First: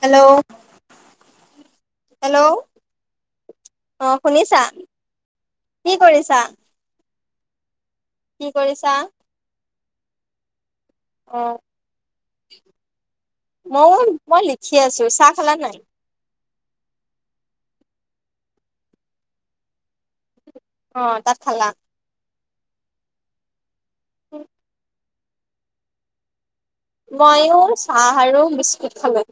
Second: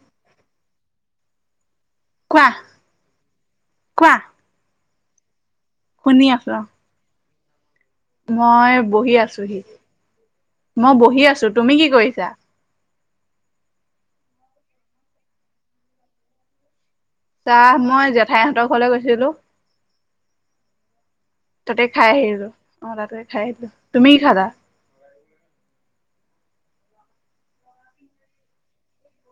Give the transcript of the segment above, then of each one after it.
Hello? কোৱা hello অ, কোৱা শুনিছা? কি শুনি কৰিছা? আছো অ কি মই কৰিছা বহি আছোহি, মই বহি অ আছো। তুমি কি কৰিছা? মইয়ও মই লিখি আছো। চাহ খালা নাই? চাহ মই জেঠাইহঁতৰ ঘৰলৈ গৈছিলো। অ, তাত খালা। তাতে খাই আহিলো অ, তাতে খাই আহিলো। তুমি কি খালা? মইয়ো চাহ আৰু বিস্কুট খালো।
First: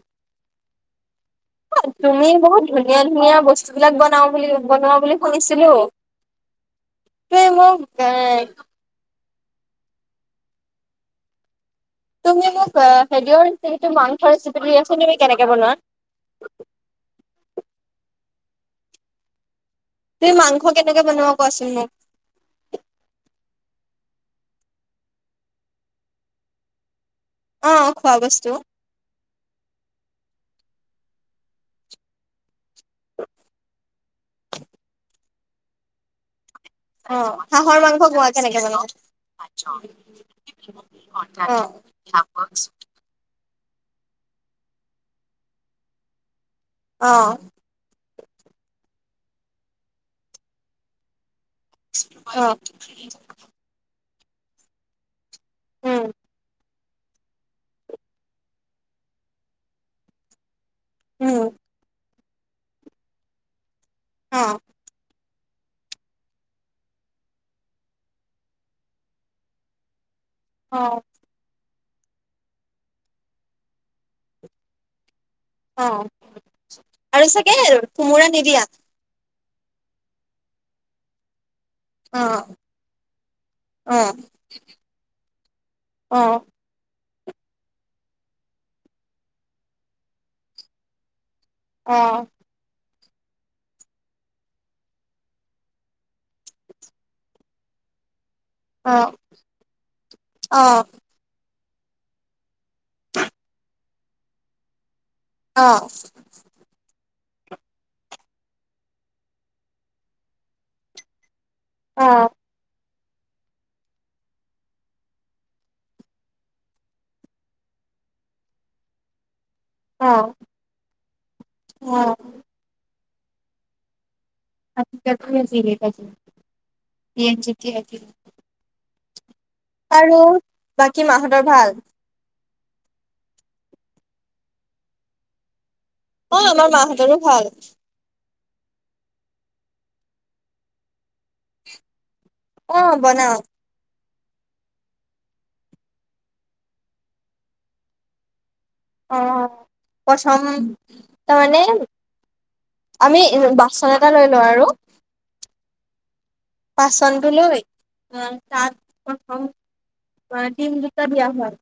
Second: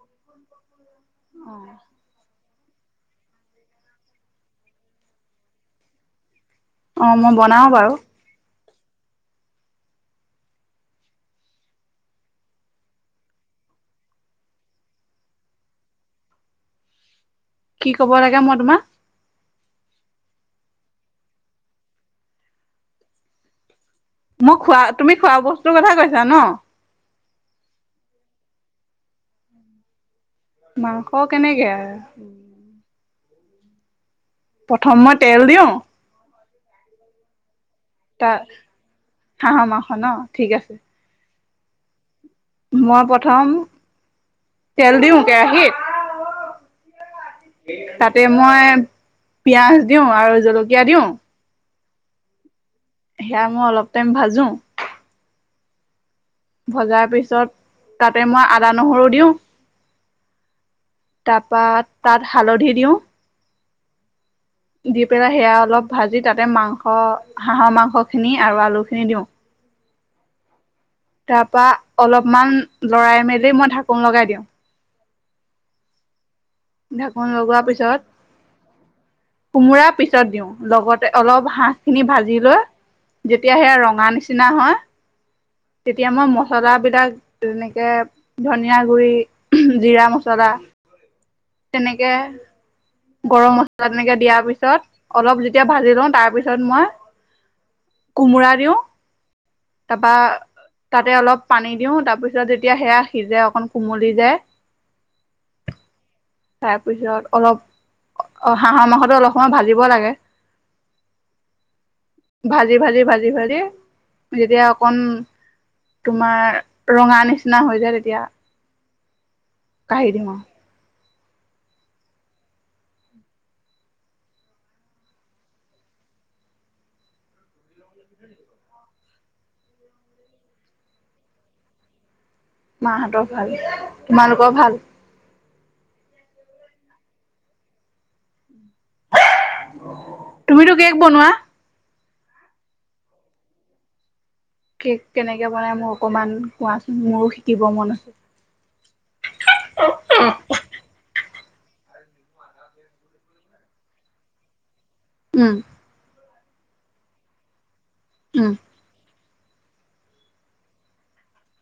তুমি বহুত ধুনীয়া, ধুনীয়া বস্তু বিলাক বনাও বুলি বনোৱা বুলি শুনিছিলো। অ মই বনাও বাৰু [unintelligible] তুমি মোক হেৰটো মাংস ৰেচিপিটো দিয়াছোন তুমি কেনেকে বনোৱা। কি ক'ব লাগে মই তোমাৰ তুমি মাংস কেনেকে বনাব কোৱাচোন মোক। মই খোৱা তুমি খোৱা বস্তুৰ কথা কৈছা ন। অ, খোৱা বস্তু। মাংস কেনেকে আৰু [inaudible] প্ৰথমত তেল দিওঁ অ', হাঁহৰ মাংস কোৱা তাৰ কেনেকৈ বনাওঁ? হাঁহৰ মাংস ন ঠিক আছে অ'। মই প্ৰথম তেল দিওঁ কেৰাহীত অ'। তাতে মই পিয়াজ দিওঁ আৰু জলকীয়া দিওঁ। অ'। সেয়া মই অলপ টাইম ভাজোঁ উম। ভজাৰ পিছত তাতে মই আদা-নহৰু দিওঁ। উম তাৰপা, তাত হালধি দিওঁ, অ দি পেলাই, সেয়া অলপ ভাজি তাতে মাংস, হাঁহৰ মাংসখিনি আৰু আলুখিনি দিওঁ। অ'। তাৰ পৰা অলপমান লৰাই-মেলি মই ঢাকোন লগাই দিওঁ। অ', ঢাকোন আৰু লগোৱাৰ চাগে, পিছত কোমোৰা নিদিয়া? কোমোৰা পিছত দিওঁ, লগতে অলপ হাঁহ খিনি অ ভাজি লৈ, যেতিয়া সেয়া অ ৰঙা নিচিনা হয় তেতিয়া অ মই মছলাবিলাক যেনেকে ধনিয়া গুৰি, জিৰা মছলা অ তেনেকে গৰম মছলা তেনেকৈ দিয়াৰ পিছত অলপ যেতিয়া ভাজি লওঁ, তাৰপিছত মই [inaudible] কোমোৰা দিওঁ, অ অ তাৰপা তাতে অলপ পানী দিওঁ। তাৰপিছত যেতিয়া সেয়া সিজে, অকণ কোমলি যায় অ'। তাৰপিছত অলপ, অ', হাঁহৰ মাংসটো অলপ সময় ভাজিব লাগে। ভাজি, ভাজি, ভাজি, ভাজি যেতিয়া অকণ তোমাৰ ৰঙা নিচিনা হৈ যায়, তেতিয়া কাঢ়ি দিওঁ আৰু উম। [inaudible] আৰু বাকী মাহঁতৰ ভাল? মাহঁতৰ ভাল, তোমালোকৰ ভাল? অ', আমাৰ মাহঁতৰো ভাল। তুমিতো কেক বনোৱা। অ', বনাওঁ। কেক কেনেকৈ বনাই? মোক অকণমান কোৱাচোন, মোৰো শিকিব মন আছে। অ', প্ৰথম ত', মানে, আমি বাচন এটা লৈ লওঁ আৰু উম। বাচনটো লৈ, উম, তাত প্ৰথম দিম দুটা দিয়া হয়।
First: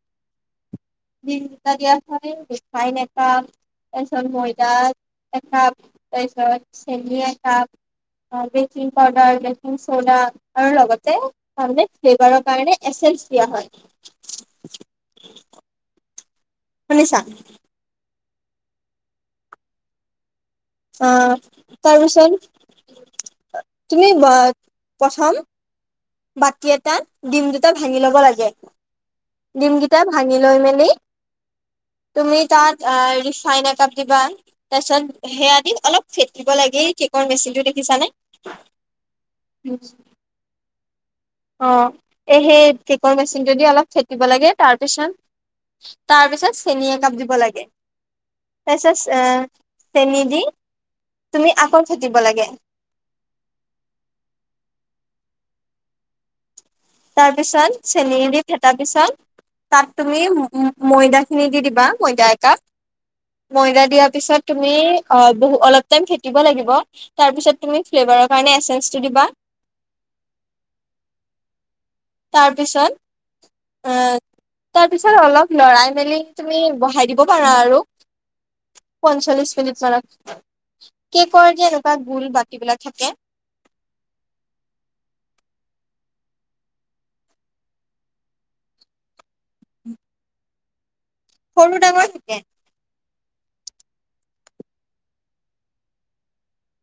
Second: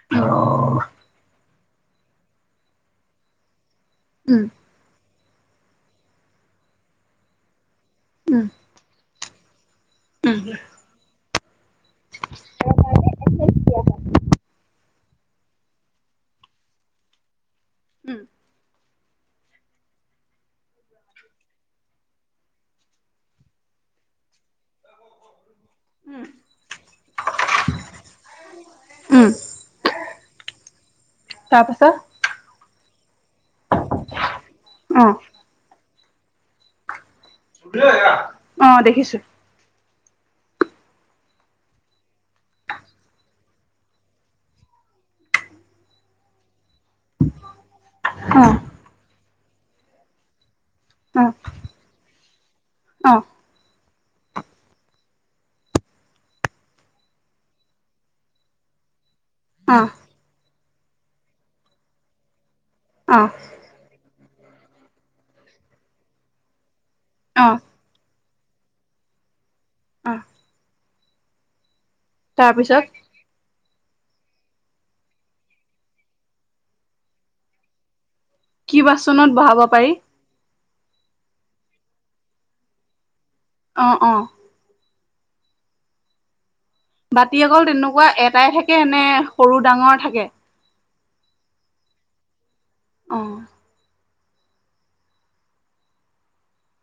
[inaudible] দিম দুটা দিয়া, চিফালে ৰিফাইন একাপ, তাৰপিছত উম ময়দা একাপ, তাৰপিছত চেনী একাপ, um baking powder, baking soda um আৰু লগতে, তাৰমানে ফ্লেভাৰৰ কাৰণে এছেন্স দিয়া হয়। শুনিছা? উম। অ', তাৰপিছত তুমি বা, প্ৰথম বাটি এটাত ডিম দুটা ভাঙি ল'ব লাগে। উম, ডিমগিটা ভাঙি লৈ মেলি তাৰপাছত তুমি তাত আ ৰিফাইন একাপ দিবা অ', তাৰপিছত সেয়া দি অলপ ফেটিব লাগে এই কেকৰ মেচিনটো দেখিছানে? অ', দেখিছো অ, এ, সেই কেকৰ মেচিনটো দি অলপ ফেটিব লাগে তাৰ পিছত তাৰ পিছত চেনী একাপ দিব লাগে। অ', তাৰপিছত আহ চেনী দি অ', তুমি আওকণ ফেটিব লাগে। অ', তাৰ পিছত চেনীৰে দি ফেটাৰ পিছত অ', তাত তুম তুমি ময়দাখিনি দি দিবা ময়দা একাপ। অ'। ময়দা দিয়াৰ পিছত তুমি অ, বহু অলপ টাইম ফেটিব লাগিব তাৰ অ', পিছত তুমি ফ্লেভাৰৰ কাৰণে এচেন্ঞ্চটো দিবা। আহ। তাৰ পিছত তাৰপিছত অলপ লৰাই মেলি তুমি বহাই দিব পাৰা আৰু। কি বাচনত পঞ্চল্লিশ বহাব মিনিট পাৰি মানত কেকৰ যে এনেকুৱা গোল বাতিবিলাক থাকে। অ', অ'। বাতি অকল তেনেকুৱা এটাই থাকে নে সৰু, ডাঙৰ থাকে। সৰু, ডাঙৰ থাকে। অ'।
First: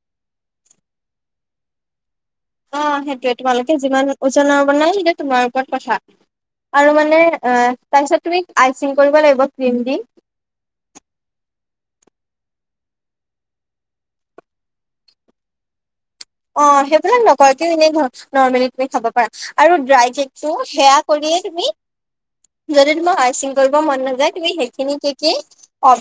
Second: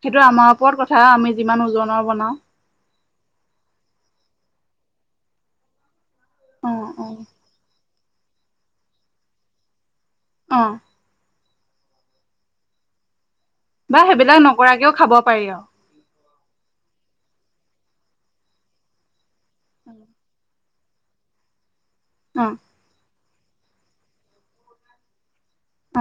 সেইটো আমাৰ ওপৰত কথা আমি যিমান ওজনৰ বনাও অ, সেইটোয়ে তোমালোকে যিমান ওজনৰ বনাই সেইয়া তোমাৰ ওপৰত কথা। অ', আৰু অ', মানে তাৰপিছত তুমি আইচিং কৰিব লাগিব ক্ৰীম দি। অ'। বা সেইবিলাক নকৰাকেও খাব পাৰি আৰু। অ, সেইবিলাক নক ক, এনেই নৰ্মেলি তুমি খাব পাৰা আৰু ড্ৰাই জেকটো সেয়া কৰিয়ে তুমি অ'। যদি তোমাৰ আইচিং কৰিব মন নাযায় তুমি সেইখিনি কে কি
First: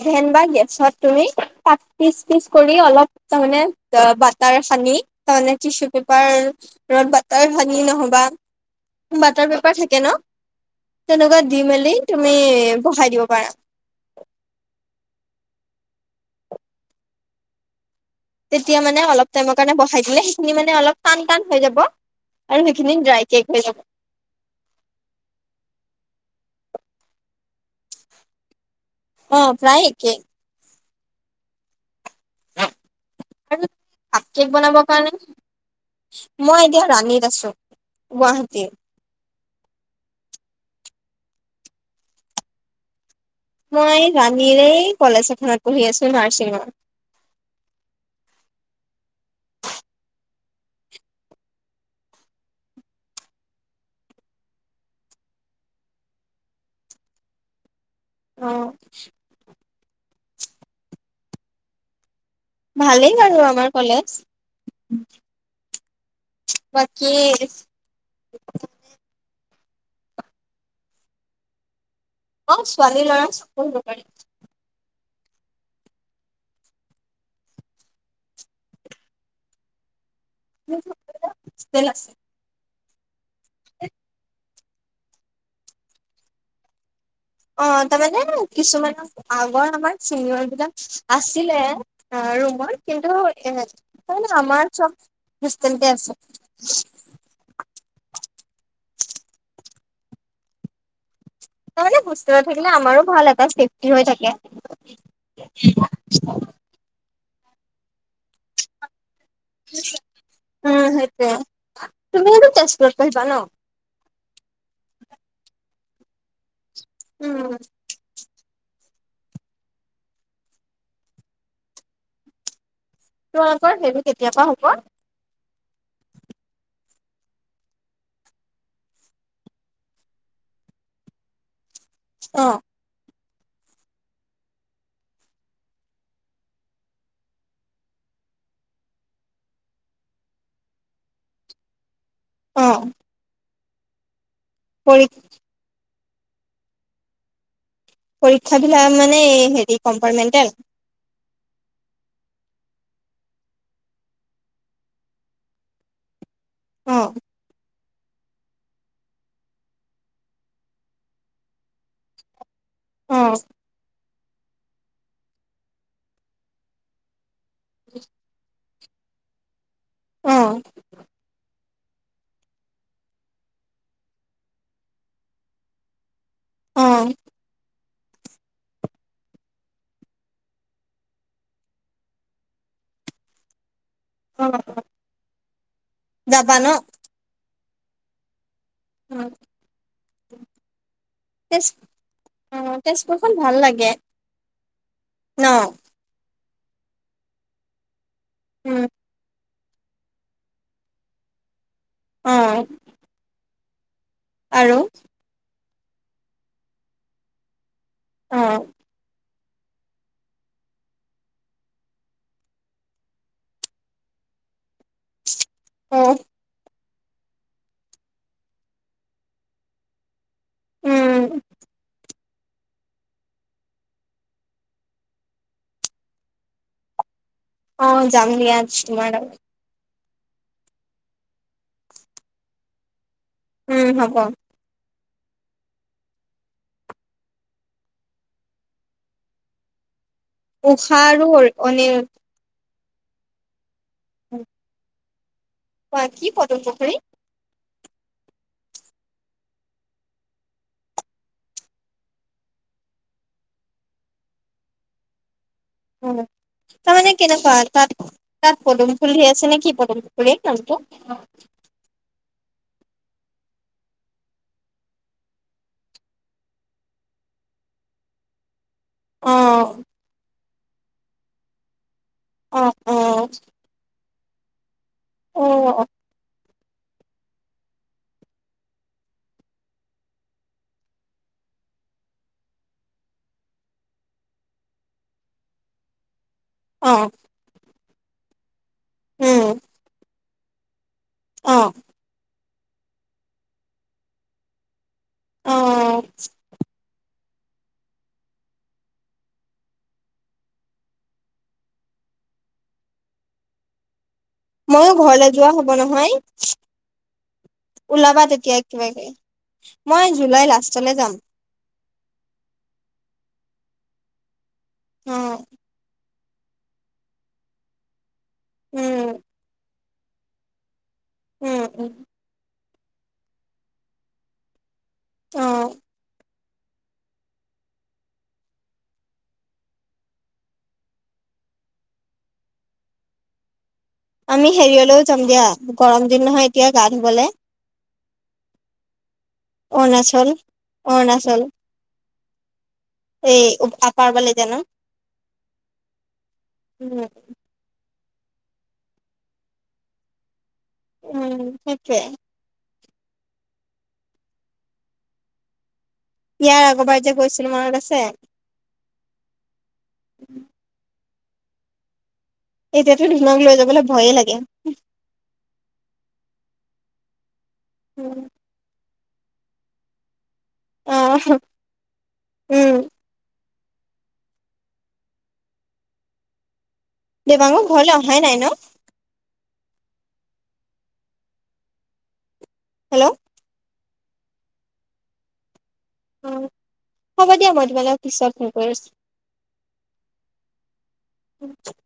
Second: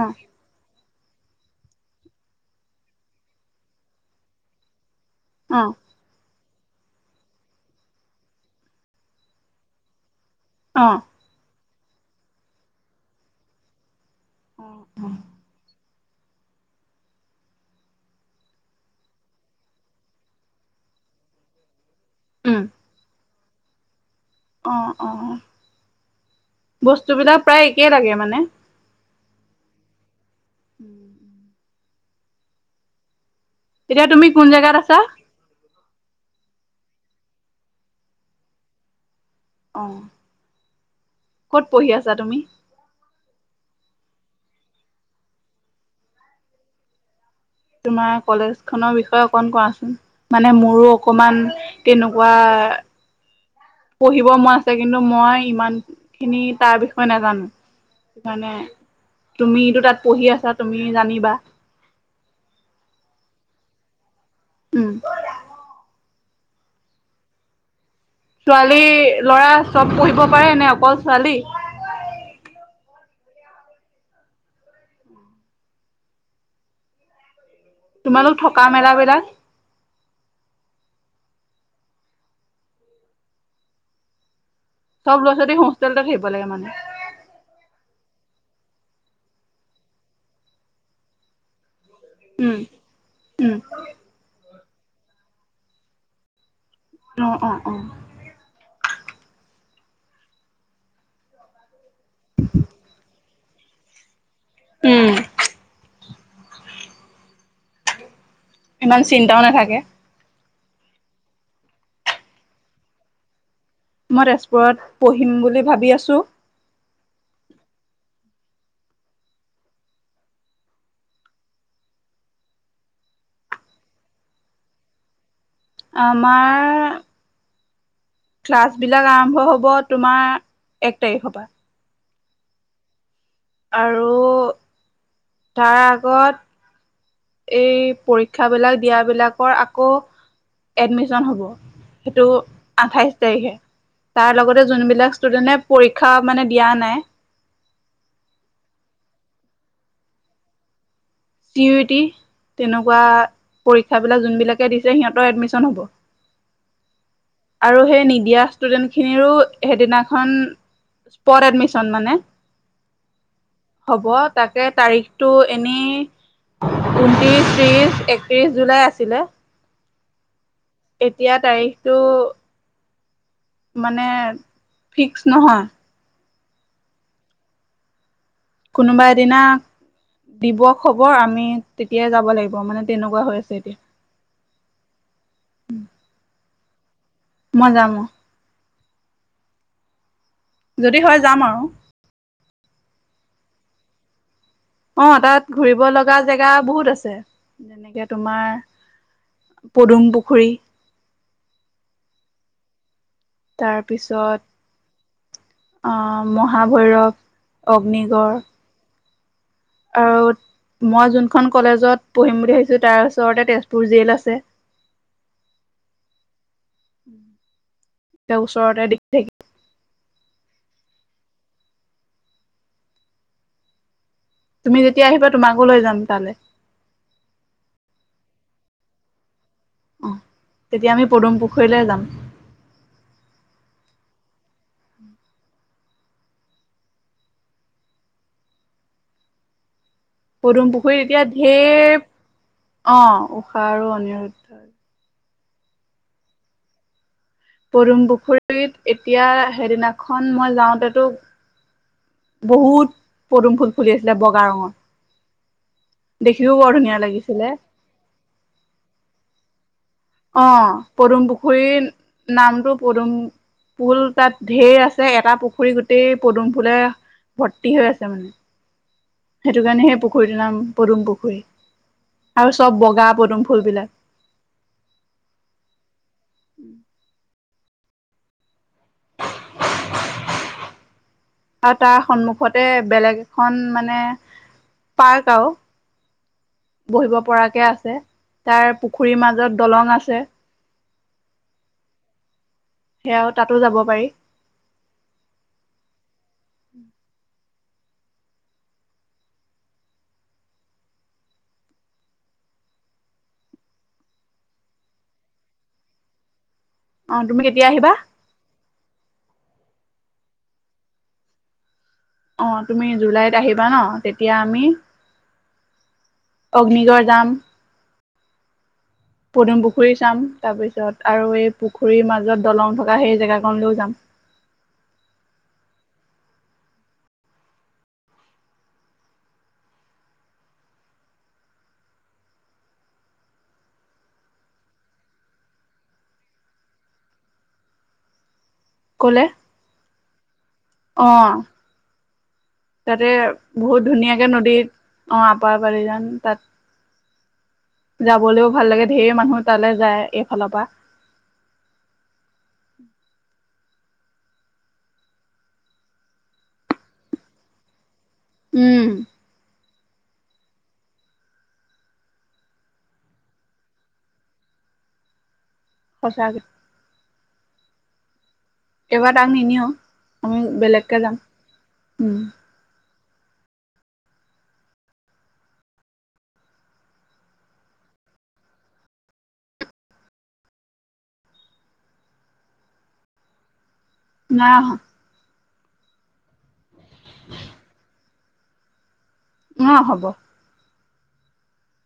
অ', বা গেছত তুমি তাত পিচ, পিচ কৰি অলপ তাৰমানে বাটাৰ সানি তাৰমানে অ', কিচু পেপাৰ ৰদ বাটাৰ ভানি নহবা বাটাৰ পেপাৰ থাকে ন। অ'। তেনেকুৱা দি মেলি তুমি বহাই দিব পাৰা। অ', অ'। তেতিয়া মানে অলপ টাইমৰ কাৰণে বহাই দিলে সেইখিনি মানে অলপ টান, টান হৈ যাব উম, আৰু সেইখিনি ড্ৰাই কেক হৈ যাব। অ', অ', বস্তু বিলাক প্ৰায় একেই লাগে মানে। অ, প্ৰায়কে। উম, উম। আৰু এতিয়া তুমি কাত কোন কেক জেগাত বনাব আছা? কাৰণে মই এতিয়া ৰাণীত আছো গুৱাহাটীৰ। অ'। ক'ত পঢ়ি আছা তুমি? মই ৰাণীৰে কলেজ এখনত পঢ়ি আছো নাৰ্ছিঙৰ। তোমাৰ কলেজ খনৰ বিষয়ে অকন কোৱাচোন? মানে মোৰো অকমান তেনেকুৱা পঢ়িব মন আছে কিন্তু মই ইমান খিনি তাৰ বিষয়ে নাজানো। অ সেইকাৰণে তুমিতো তাত পঢ়ি আছা তুমি জানিবা। ভালেই বাৰু আমাৰ কলেজ। উম, বাকী ছোৱালী ল'ৰা চব পঢ়িব পাৰেনে অকল ছোৱালী! অ', ছোৱালী ল'ৰা সব পঢ়িব পাৰি। তোমালোক থকা মেলা বিলাক? হোষ্টেল আছে। চব ল'ৰা ছোৱালী হোষ্টেলত থাকিব লাগে মানে। অ', তাৰমানে কিছুমানৰ আগৰ আমাৰ চিনিয়ৰবিলাক আছিলে। অ', উম, ৰুমত কিন্তু উম, এ, [unintelligible] আমাৰ চব হোষ্টেলতে আছে। অ', অ', অ'। তাৰমানে হোষ্টেলত থাকিলে আমাৰো ভাল এটা চেফটি হৈ উম, থাকে। [inaudible] ইমান চিন্তাও না উম, সেইটোয়ে তুমিও টো তেজপুৰত পঢ়িবা ন! মই তেজপুৰত পঢ়িম বুলি ভাবি আছোঁ। উম। কিন্তু আকৌ সেইটো কেতিয়াবা হ'ব? আমাৰ ক্লাছবিলাক আৰম্ভ হ'ব তোমাৰ এক তাৰিখ পা। অ'। আৰু তাৰ আগত এই পৰীক্ষাবলাক দিয়াবিলাকৰ আকৌ এডমিশন হ'ব, সেইটো অ', আঠাইশ তাৰিখে। তাৰ লগতে যোনবিলাক ষ্টুডেণ্টে পৰীক্ষা মানে দিয়া নাই পৰীক্ষবিলাক মানে হেৰি কম্পাৰ্টমেণ্টেল? টিউটি। তেনেকুৱা পৰীক্ষাবিলাক যোনবিলাকে দিছে সিহঁতৰ এডমিশ্যন হ'ব। অ'। আৰু সেই নিদিয়া ষ্টুডেন্টখিনিৰো সেইদিনাখন স্পট এডমিশ্যন মানে অ'। হ'ব তাতে তাৰিখটো এনেই ঊনত্ৰিশ, ত্ৰিশ, একত্ৰিশ জুলাই আছিলে। অ'। এতিয়া তাৰিখটো মানে ফিক্স নহয়। অ'। কোনোবা এদিনা দিব খবৰ আমি তেতিয়াই যাব লাগিব মানে, তেনেকুৱা হৈ আছে এতিয়া। অ', অ'। [inaudible] যাবা ন? মই যাম অ'। [inaudible] যদি হয়, যাম আৰু। তেজ অ', তেজপুৰখন ভাল লাগে। অ', তাত ন? ঘূৰিব লগা জেগা বহুত আছে, যেনেকে তোমাৰ উম, পদুম পুখুৰী। অ'। তাৰপিছত আৰু আহ, মহাভৈৰৱ, অগ্নিগড়। অ', আ [unintelligible] মই যোনখন কলেজত পঢ়িম বুলি ভাবিছো তাৰ ওচৰতে তেজপুৰ জেল আছে। অ'। এতিয়া ওচৰতে দিখি [unintelligible] থাকি উম। তুমি যেতিয়া আহিবা তোমাকো লৈ যাম তালৈ। অ', যাম দিয়া আছু [unintelligible] ম তেতিয়া আমি পদুম পুখুৰীলৈ যাম। উম, হ'ব। পদুম উষা পুখুৰীত এতিয়া আৰু অনি ঢেৰ, অ', ঊষা আৰু অনিৰুদ্ধ অ [unintelligible] কি পদুম পুখুৰী পদুম পুখুৰীত এতিয়া সেইদিনাখন মই যাওঁতেতো বহুত পদুম ফুল ফুলি আছিলে বগা ৰঙৰ। দেখিও বৰ ধুনীয়া তাৰমানে লাগিছিলে। কেনেকুৱা তাত তাত পদুম ফুল ঢেৰ আছে নে কি পদুম ফুলেই অ', নামটো পদুম পুখুৰীৰ নামটো পদুম ফুল তাত ঢেৰ আছে এটা পুখুৰী গোটেই পদুম ফুলে ভৰ্তি হৈ আছে মানে। অ সেইটো কাৰণেহে পুখুৰীটোৰ নাম পদুম পুখুৰী আৰু অ চব অ বগা পদুম ফুলবিলাক অ', অ'। [inaudible] [inaudible] আৰু তাৰ সন্মুখতে বেলেগ এখন মানে পাৰ্ক আৰু। অ বহিব পৰাকে আছে। তাৰ পুখুৰীৰ উম মাজত দলং আছে। অ'। সেয়াও তাতো যাব পাৰি। অ', অ'। ময়ো ঘৰলে যোৱা হ'ব নহয় অ', তুমি কেতিয়া আহিবা? ওলাবা তেতিয়া কিবাকে মই জুলাই লাষ্টলে যাম। অ', তুমি জুলাইত আহিবা ন' তেতিয়া আমি উম। অগ্নিগড় যাম। উম। পদুম পুখুৰী চাম, তাৰপিছত আৰু এই উম উম পুখুৰীৰ মাজত দলং থকা সেই জেগাাকনলৈও যাম। অ'। আমি হেৰিয়লৈও যাম দিয়া গৰম দিন নহয় এতিয়া গা ধুবলে ক'লে? অৰুণাচল অ অৰুণাচল। তাতে এই বহুত আপাৰ ধুনীয়াকে বালি জানো নদীত আহ আপাৰ বালিজান তাত উম যাবলৈও ভাল লাগে, ঢেৰ মানুহ তালৈ যায় এইফালৰ পৰা উম, সেইটোৱে। ইয়াৰ আগৰবাৰ যে গৈছিলো মনত আছে। উম। [inaudible] এতিয়াতো ধুনক লৈ যাবলৈ ভয়ে লাগে। সঁচাকে [unintelligible] এইবাৰ তাক নিনিওঁ, আমি বেলেগকে যাম। অহ উম'। দেৱাঙৰ ঘৰলৈ অহাই নাই ন হেল্ল'? [unintelligible] অ, হ'ব দিয়া মই তোমাল পিছত ফোন কৰিছো। [unintelligible] হ'ব। [unintelligible]